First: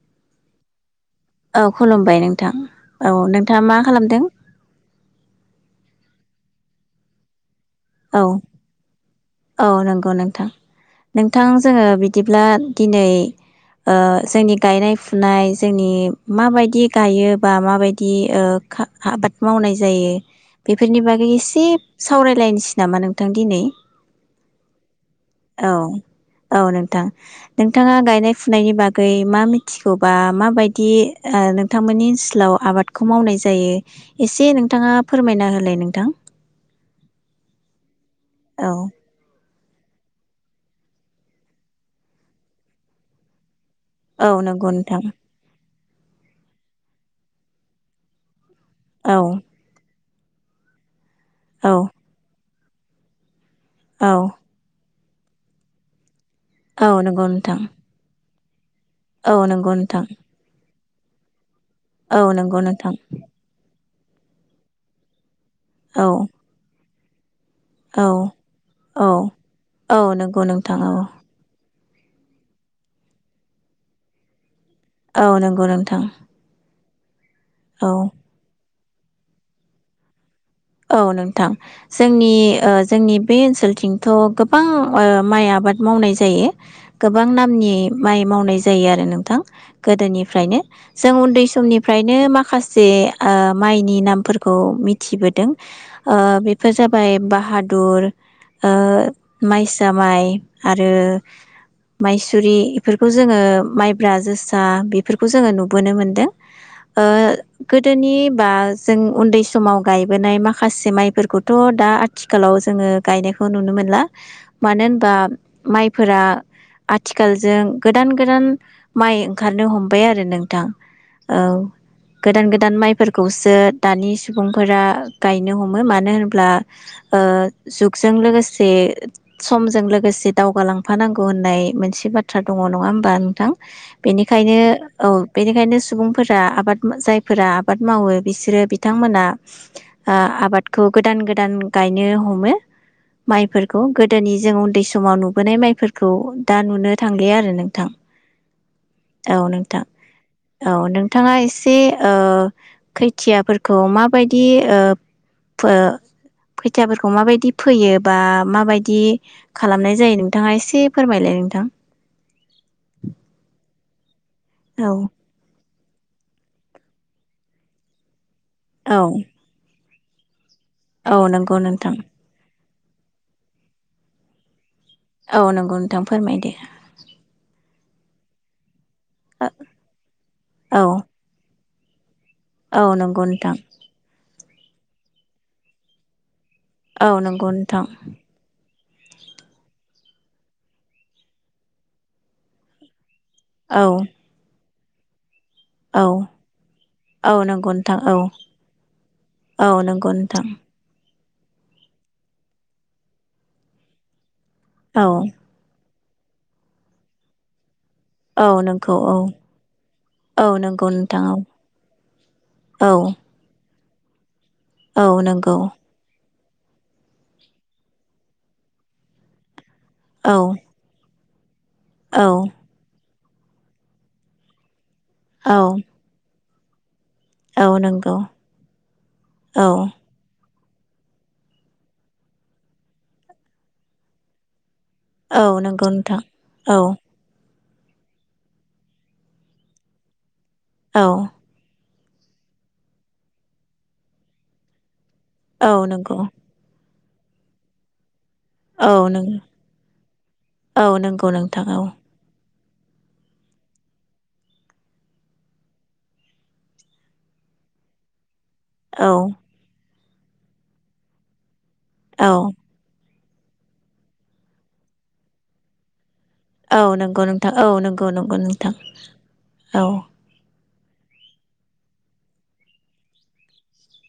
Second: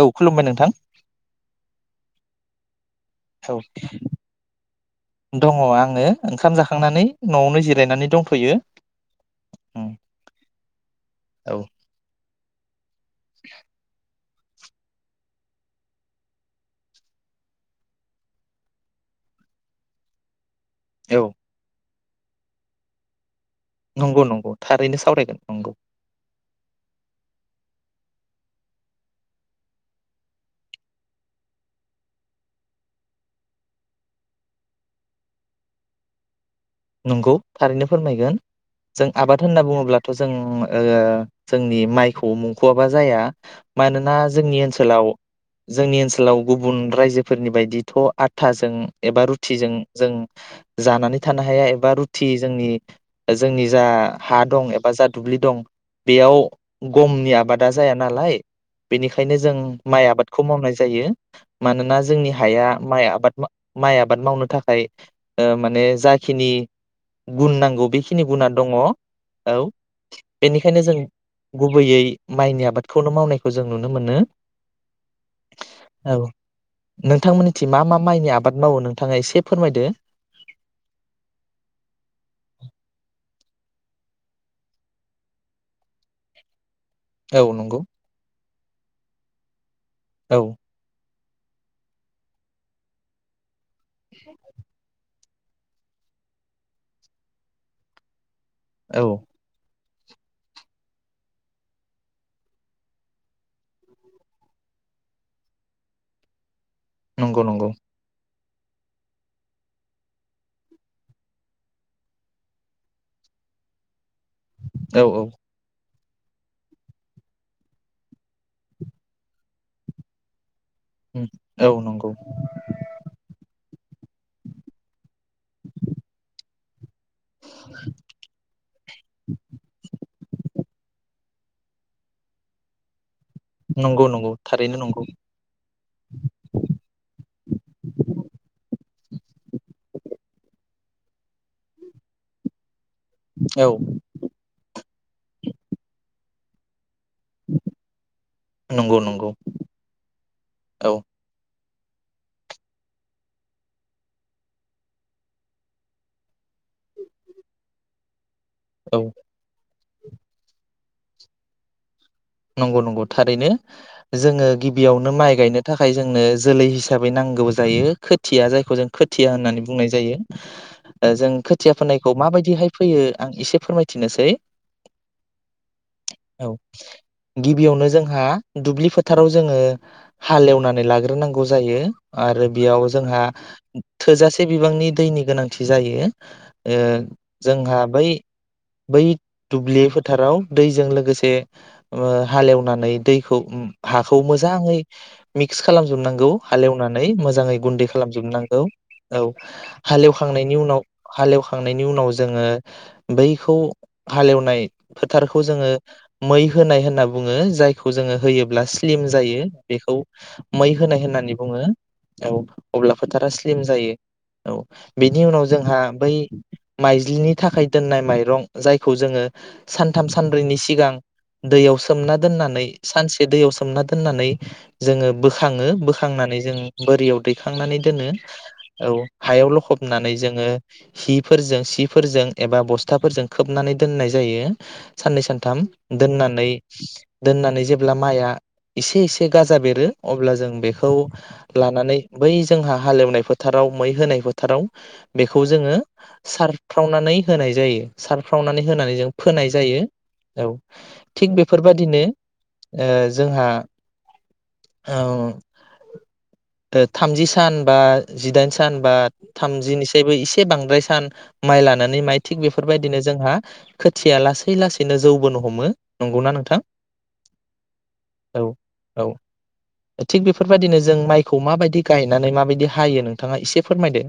औ खुलुमबाय नोंथां [inaudible] थां औ नोंथाङा मा खालामदों? दङ आङो ओंखाम जाखांनानै नआवनो जिर औ औ उम नंगौ नोंथां नोंथां औ जोङो बिदिब्ला दिनै ओ जोंनि गायनाय फुनाय जोंनि माबायदि गायो बा माबायदि ओ खा आबाद मावनाय जायो बेफोरनि बागै औ एसे सावरायलाय नामा नोंथां दिनै नंगौ नंगौ थारैनो सावरायगोन नंगौ। थां नोंथाङा गायनाय फुनायनि बागै मा मिथिगौबा माबायदि ओ नोंथांमोननि ओनसोलाव आबादखौ मावनाय जायो एसे नोंथाङा फोरमायना होलाय नोंथां। नंगौ थारैनो फोरमायगोन औ जों आबाद होनना बुङोब्लाथ जों ओ जोंनि माइखौ मुंखआबा जाया मानोना औ जोंनि नंगौ नोंथां ओनसोलाव जोंनि ओनसोलाव गुबुन रायजोफोरनि बायदिथ थाजों औ एबा रुथिजों जों जानानै थानो औ बा रुटि जोंनि जोंनि जा औ हा दं बा जा दुब्लि दं बेयाव औ नंगौ गमनि नोंथां आबादा जाया नालाय औ बेनिखायनो जों नंगौ नोंथां माइ आबादखौ मावनाय जायो। मानोना औ जोंनि नंगौ हाया नोंथां माइ आबाद माइ आबाद मावनो थाखाय माने औ जाखिनि गुन नांगौ औ बेखिनि गुना दङ औ औ नंगौ नोंथां बेनिखायनो औ जों गुबैयै माइनि आबादखौनो मावनायखौ जों नुनो मोनो। औ नंगौ नोंथां। नों बिथांमोननिथिं मा औ मा माइनि आबाद मावो? नथाङा एसे फोरमायदो। औ नोंथां जोंनि जोंनि बे ओनसोलथिंथ गोबां माइ आबाद मावनाय जायो। गोबां औ नामनि नंगौ माइ मावनाय जायो आरो नोंथां। औ गोदोनिफ्रायनो जों उन्दै समनिफ्रायनो माखासे माइनि नामफोरखौ मिथिबो बेफोर जाबाय बाहादुर ओ औ माइस दामाइ आरो मायसुरि बेफोरखौ जोङो माइब्रा जोसा बेफोरखौ जोङो नुबोनो मोनदों। ओ नंगौ नंगौ गोदोनि बा जों उन्दै समाव गायबोनाय माखा माखासे माइफोरखौ दा आथिखालाव जोङो गायनायखौ नुनो मोनला। मानो औ होनबा औ माइ फोरा आथिखालजों गोदान-गोदान माइ ओंखारनो हमबाय आरो नोंथां। उम औ नंगौ गोदान गोदान माइफोरखौसो दानि सुबुंफोरा गायनो हमो मानो होनोब्ला दा ओ जुगजों लोगोसे समजों लोगोसे दावगालांफानांगौ। होननाय मोनसे बाथ्रा दङ नङा होमबा नोंथां नंगौ नंगौ बेनिखायनो थारैनो नंगौ औ बेनिखायनो सुबुंफोरा आबाद जायफोरा आबाद मावो बिसोरो बिथांमोना आबादखौ गोदान-गोदान गायनो हमो औ माइफोरखौ गोदोनि जों उन्दै समाव नुबोनाय माइफोरखौ दा नुनो थां गैया आरो नोंथां नंगौ नंगौ औ नोंथां औ नोंथाङा एसे दे ओ खोथियाफोरखौ माबायदिओ फो फोथियाफोरखौ माबायदि फैयोबा माबायदि औ खालामनाय जायो नोंथाङा एसे फोरमायलाय नोंथां नंगौ-नंगौ थारैनो जोङो औ गिबियावनो माइ गायनो थाखाय जोंनो जोलै हिसाबै नांगौ जायो खोथिया जायखौ जों औ खोथिया होननानै बुंनाय जाङो जायो औ [inaudible] जों नंगौ खोथिया नोंथां फोनायखौ माबायदिहाय फैयो आं एसे फोरमायथिनोसै औ नंगौ नोंथां फोरमायदो औ गिबियावनो जोंहा दुब्लि फोथार फोथाराव जोङो हालेवनानै औ लाग्रोनांगौ जायो आरो औ बेयाव जोंहा नंगौ नोंथां थोजासे एसे बिबांनि दैनि गोनांथि जायो ओ औ नंगौ जोंहा नोंथां बै बै दुब्लि फोथाराव दैजों लोगोसे ओ‌ हालेवनानै दै खौ औ हाखौ मोजाङै मिक्स औ खालामजोबनांगौ हालेवनानै औ मोजाङै नंगौ गुन्दै नोंथां औ खालामजोबनांगौ औ नंगौ नोंथां हालेवखांनायनि उनाव हालेवखांनायनि उनाव जोङो बैखौ हालेव नाय औ फोथारखौ जोङो मै होनाय होनना बुङो जाय बेखौ जोङो औ होयोब्ला नंगौ स्लिम औ जायो बेखौ औ मै नंगौ होनाय नोंथां होननानै औ बुङो औ औ अब्ला फोथारा स्लिम जायो औ बिनि उनाव नंगौ जोंहा बै माइज्लिनि थाखाय दोननाय माइरं जायखौ जोङो सानथाम औ सानब्रैनि सिगां। दैयाव सोमना औ दोननानै सानसे दैयाव सोमना दोननानै जोङो औ बोखाङो बोखांनानै जों बोरियाव औ दैखांनानै दोनो नंगौ औ हायाव औ लखबनानै जोङो हिफोरजों सिफोरजों एबा बस्थाफोरजों खोबनानै दोननाय जायो। साननै औ सानथाम नंगौ नोंथां दोननानै औ दोननानै जे ब्ला माइआ एसे एसे गाजा बेरो अब्ला जों बेखौ औ लानानै बै जोंहा हालेवनाय फोथाराव मै होनाय फोथाराव बेखौ औ जोङो नंगौ सार फुंनानै होनाय जायो सारफुं फ्रावनानै औ होनानै जों नों फोनाय जायो औ। नंगौ थिग नोंथां औ बेफोरबायदिनो ओ जोंहा ओ थामजि सान बा जिदाइन सा सानबा औ थामजिनि [unintelligible] एसे बांद्राय सान माइला लानानै माइ औ थिग बेफोरबायदिनो जोंहा खोथिया लासै लासैनो जौबोनो हम हमो औ नोंगौ नोंथां औ नोंगौ नोंगौ औ नोंथां औ बेबायदिनो जों माइखौ माबायदि गायनानै माबायदि हायो नोंथाङा एसे फोरमायदो।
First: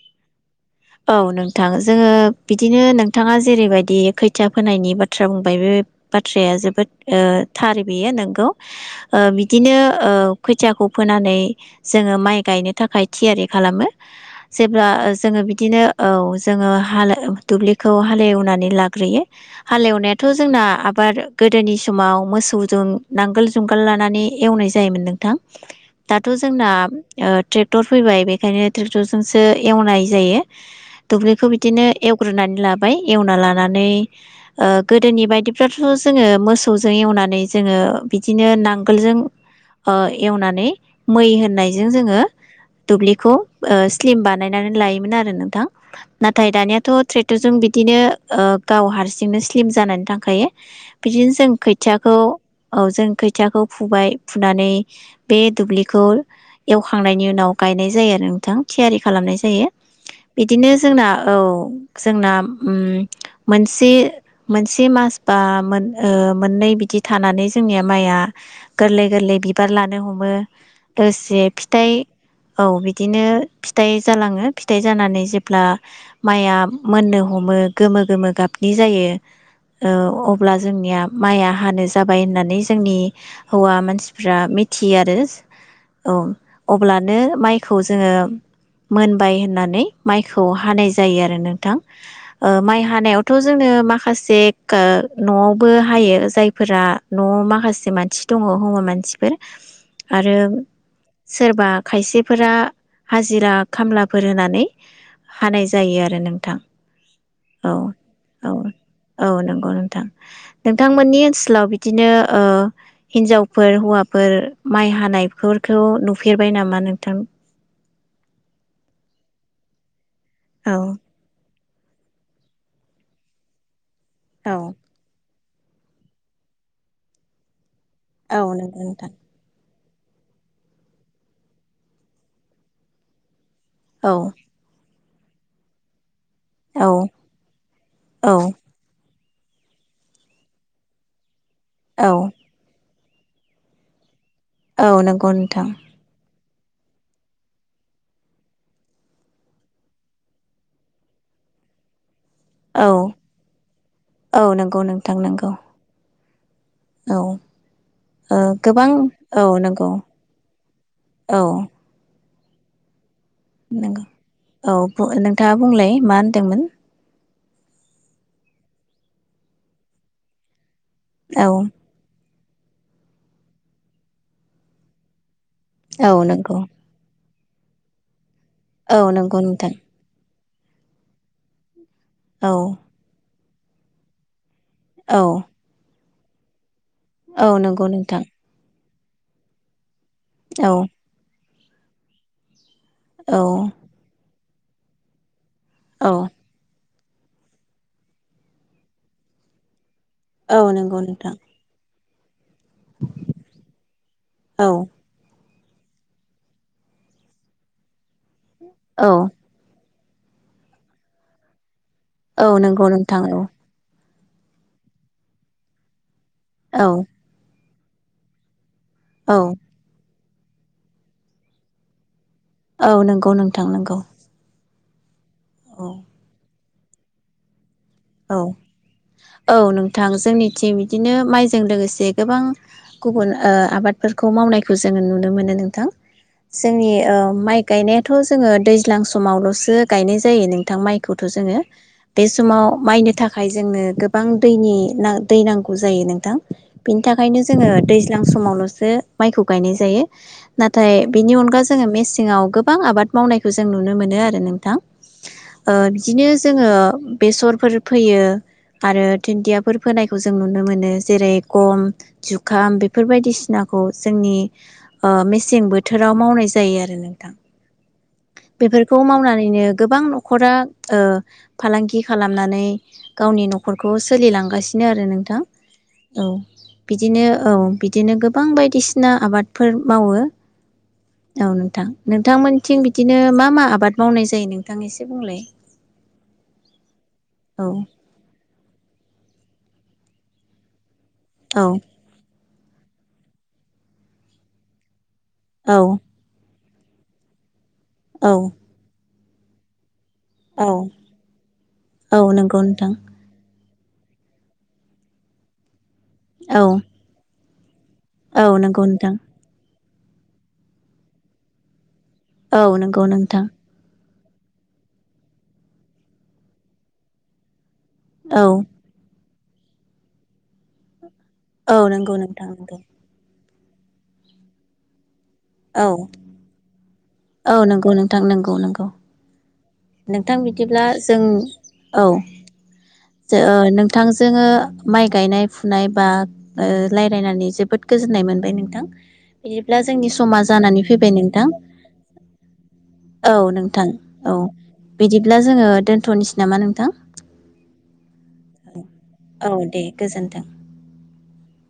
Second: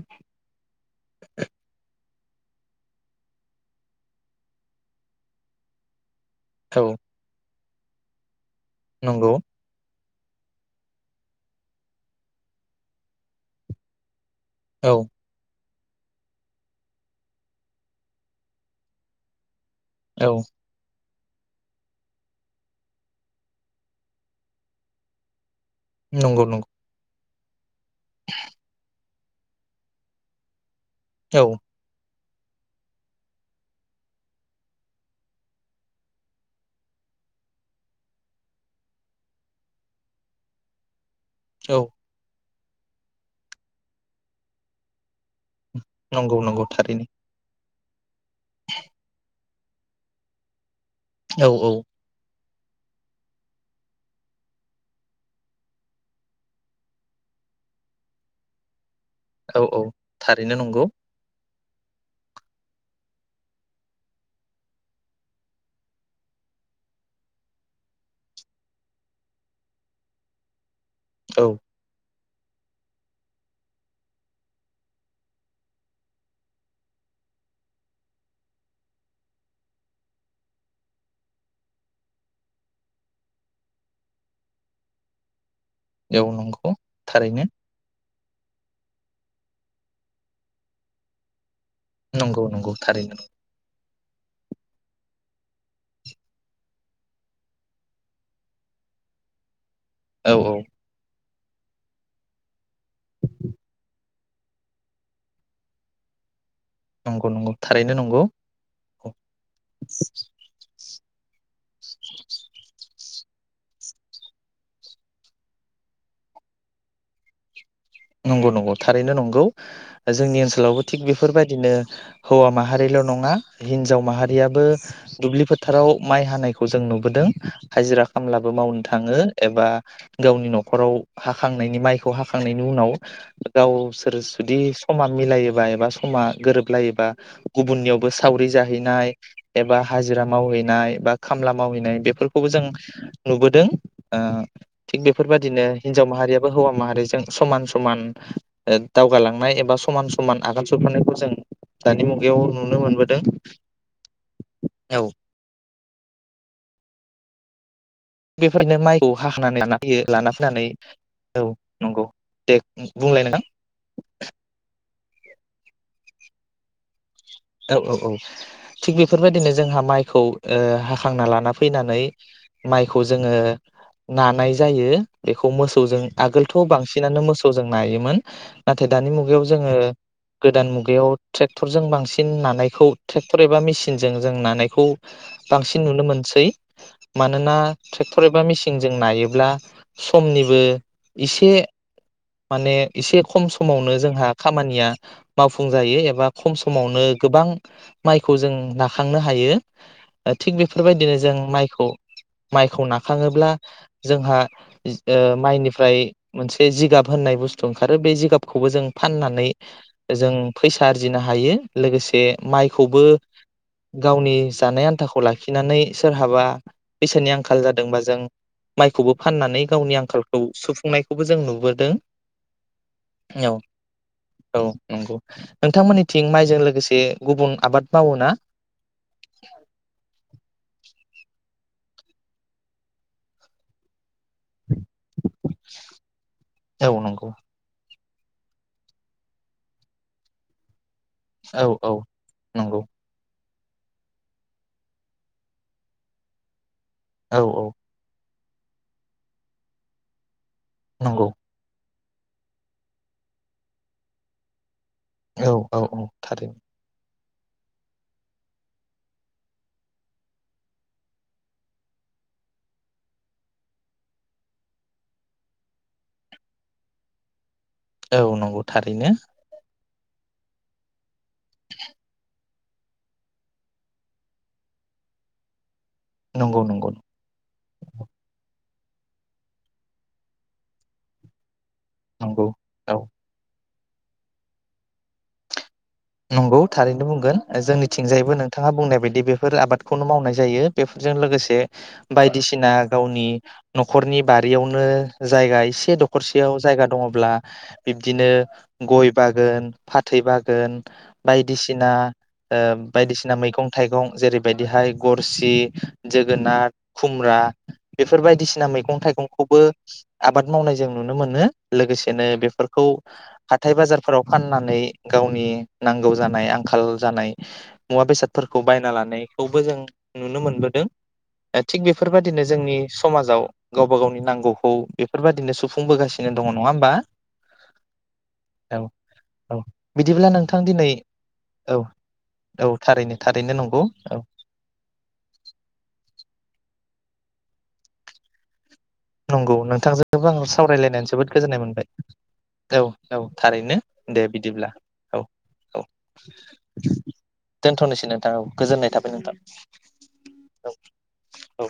औ नोंथां जोङो बिदिनो नोंथाङा जेरैबायदि खै थिया फोनायनि बाथ्रा बुंबाय बे बाथ्राया औ जोबोद ओ थार बेयो नोंगौ। ओ नंगौ बिदिनो ओ खोथियाखौ फोनानै जोङो माइ गायनो थाखाय थियारि खालामो जेब्ला औ ओ जोङो बिदिनो औ जोङो हाल एव दुब्लिखौ हालेवनानै लाग्रोयो हालेवनायाथ औ जोंना आबाद गोदोनि समाव मोसौजों नांगोल जुंगाल लानानै एवनाय जायोमोन नोंथां। दाथ नंगौ नंगौ जोंना ओ ट्रिप क्टर फैबाय बेखायनो ट्रेक्टर जो जोंसो एवनाय जायो। [unintelligible] औ दुब्लिखौ बिदिनो एव ग्रोनानै लाबाय एवना लानानै ओ गोदोनि बायदिब्लाथ जोङो मोसौजों एवनानै जोङो बिदिनो नांगोलजों ओ एवनानै मै औ होननायजों जोङो दुब्लिखौ ओ स्लिम बानायनानै लायोमोन आरो। नोंथां नंगौ नाथाय नंगौ दानियाथ थारैनो ट्रेक्टरजों बि बिदिनो ओ गाव हारसिंनो स्लिम जानानै थांखायो बिदिनो जों औ औ खोयथियाखौ औ जों खोथियाखौ फुबाय फुनानै बे दुब्लिखौ एवखांनायनि उनाव गायनाय जायो आरो नोंथां थियारि खालामनाय औ जायो। औ थारैनो बिदिनो नंगौ जोंना‌ औ जोंना उम मोनसे मोनसे मास बा ओ मोननै बिदि थानानै जोंनिया माइआ गोरलै गोरलै बिबार लानो हमो दोरसे औ फिथाइ औ बिदिनो फिथाइ जालाङो फिथाइ जानानै जेब्ला माइया मोननो हमो गोमो गोमो गाबनि जायो ओ अब्ला जोंनिया माइया हानो जाबाय होननानै जोंनि हौवा मानसिफ्रा मिथियो आरो औ नंगौ अब्लानो थारैनो माइखौ जोङो मोनबाय होननानै माइखौ हानाय जायो आरो नों थां नंगौ नंगौ माइ थारैनो हानायावथ जोंङो माखासे माखासे नआवबो हायो जायफोरा नआव माखासे मानसि दङ हौवा मानसिफोर औ आरो‌ औ सोरबा खायसेफोरा हाजिरा खामलाफोर होनानै हानाय जायो आरो नोंथां नंगौ नंगौ औ थारैनो नंगौ औ औ नंगौ नोंथां नों बिथांमोननि ओनसोलाव बिदिनो हिनजावफोर हौवाफोर माइ हानायफोरखौ नुफेरबाय नामा नोंथां नंगौ नंगौ थारैनो नंगौ जोंनि औ ओनसोलावबो थिग बेफोरबायदिनो हौवा माहारिल नङा हिजाव हिनजाव माहारियाबो औ दुब्लिफोर फोथाराव माइ हानायखौ जों नुबोदों। हाजिरा औ खामलाबो नंगौ मावनो नोंथां थाङो एबा गावनि नखराव हाखांनायनि माइखौ हाखांनायनि उनाव औ गावसोर जुदि समा मिलायोबा एबा सम समा औ गोरोबलायोबा गुबुननियावबो औ सावरि जाहैनाय एबा हाजिरा मावहैनाय बा खामला मावहैनाय औ बेफोरखौबो जों नुबोदों। ओ औ थिग बेफोर नंगौ बादिनो नोंथां हिनजाव माहारिया हौवा माहारिजों समान समान दावगालांनाय ओ एबा समान समान आगान जोबनायखौ जों दानि मु औ औ नंगौ औ नोंथां नंगौ औ ओ बेफोरनो गोबां माइखौ औ हाखानानै लाना नंगौ फयो लाना फैनानै औ नंगौ दे बुंलाय नोंथां नंगौ औ बु नोंथाङा बुंलाय मा होनदोंमोन। औ औ औ थिग बेफोरबायदिनो जोंहा माइखौ ओ खांना औ लाना फैनानै माइखौ जोङो नानाय जायो बे मोसौजों औ आगोलथ नंगौ बांसिनानो मोसौ थजों नायोमोन। नाथाय औ दानि नंगौ मुगायाव नोंथां जोङो गोदान मुगायाव ट्रेक्टरजों बांसिन सिन औ नानायखौ थे खथरैबा मेसिनजों जों नानाय खौ औ बांसिन नुनो मोनदों सै औ मानोना नंगौ नोंथां ट्रेक्टर एबा मिसिन जों नायोब्ला समनिबो औ इसे माने एसे औ खम समावनो जोंहा खामानिया मावफुं जायो औ एबा खम समावनो गोबां माइखौ जों नाखांनो हायो। ओ औ थिग नंगौ बेफोरबायदिनो नोंथां जों माइखौ माइखौ नाखाङोब्ला जोंहा औ जो माइनि फ्राय मोनसे जिगाब होननाय बुस्थु ओंखारो बे जिगाब गाबखौबो जों औ फाननानै जों फैसा आरजिनो हायो लोगोसे औ नंगौ माइखौबो नोंथां गावनि जानाय आन्थाखौ लाखिनानै सो सोर हाबा औ बैसोरनि आंखाल जादों दोंबा जों माइखौबो औ फाननानै गावनि आंखाल खौ सुफुंनायखौबो जों नुबोदों औ नंगौ नोंथां नोंगौ नंग नोंथांमोननिथिं माइजों लोगोसे गुबुन आबाद मावो ना औ औ नोंथां जोंनिथिं बिदिनो माइजों लोगोसे गोबां गुबुन ओ आबाद फोरखौ मावनायखौ जोङो नुनो मोनो नोंथां जोंनि औ ओ नंगौ माइ गायनाय थ जोङो दैज्लां समावलसो गायनाय जायो नोंथां माइ खौथ जोङो औ औ बे नंगौ समाव नि थाखाय जोंनो गोबां दैनि नां दै नांगौ जायो नोंथां बिनि थाखायनो औ जोङो औ दैज्लां समावलसो माइखौ गायनाय जायो। नाथाय नंगौ बिनि अनगा जोङो मेसें सिङाव गोबां आबाद मावनायखौ जों नुनो मोनो आरो नोंथां औ ओ औ औ बिदिनो थारैनो जोङो बेसर फोर फैयो आरो धोनन्दियाफोर फोनायखौ जों नुनो मोनो जेरै गम जुखाम बेफोर बायदिसिनाखौ जोंनि ओ मेसें बोथोराव मावनाय जायो आरो नोंथां। औ नंगौ बेफोरखौ थारैनो मावनानैनो। गोबां नखरा ओ फालांगि खालाम नानै गावनि नखरखौ सोलिलांगासिनो आरो नोंथां। औ नंगौ नंगौ बिदिनो औ बिदिनो गोबां बायदिसिना आबादफोर मावो औ थां नंगौ नोंथांमोनथिं औ बिदिनो मा मा आबाद मावनाय जायो नोंथां एसे बुंलाय नंगौ थारैनो बुं गोन औ जोंनिथिंजायबो नों थाङा बुंनाय बायदि बेफोर आबादखौनो मावनाय जायो बे जों लोगोसे औ बाय दिसिना गावनि नखरनि बारियावनो। जायगा औ एसे दखरसेयाव। जायगा दङब्ला बिब्दिनो औ गय बागोन फाथै औ बागोन। बायदिसिना औ ओ नंगौ नोंथां बायदिसिना मैगं थाइगं जेरैबायदिहाय गरसि औ जोगोनार खुमब्रा बेफोर औ बायदिसिना नंगौ मैगं नोंथां थाइगंखौबो आबाद मावनाय जों नुनो मोनो लोगोसे बेनो औ बेफोरखौ नंगौ नोंथां हाथाय बाजार फोराव फाननानै गावनि नांगौ जानाय आंखाल जानाय मुवा औ बेसादफोरखौ बायना लानै खौबो जों नुनो मोनबोदों। औ थिग नंगौ बेफोरबादिनो नोंथां जोंनि नंगौ समाजाव गावबा गावनि नांगौखौ बे बेफोरबायदिनो औ सुफुंबोगासिनो दङ नङा होमबा? औ नंगौ नोंथां नंगौ औ नंगौ। [unintelligible] बिदिब्ला नोंथां नों बिदिब्ला जों औ औ थारैनो जो थारैनो ओ नंगौ नोंथां औ जोंङो माइ गायनाय फुनाय बा ओ रायज्लायनानै जोबोद गोजोननाय मोनबाय नोंथां। नंगौ बिदिब्ला जोंनि नोंथांजोंबो समा आं जानानै सावरायलायनानै फैबाय जोबोद नोंथां गोजोननाय मोनबाय औ औ थारैनो नोंथां दे औ बिदिब्ला। औ बिदिब्ला जोङो औ दोन्थनोसै नामा नोंथां दोनथ'नोसै नोंथां औ गोजोननाय थाबाय नोंथां औ दे गोजोनथों। औ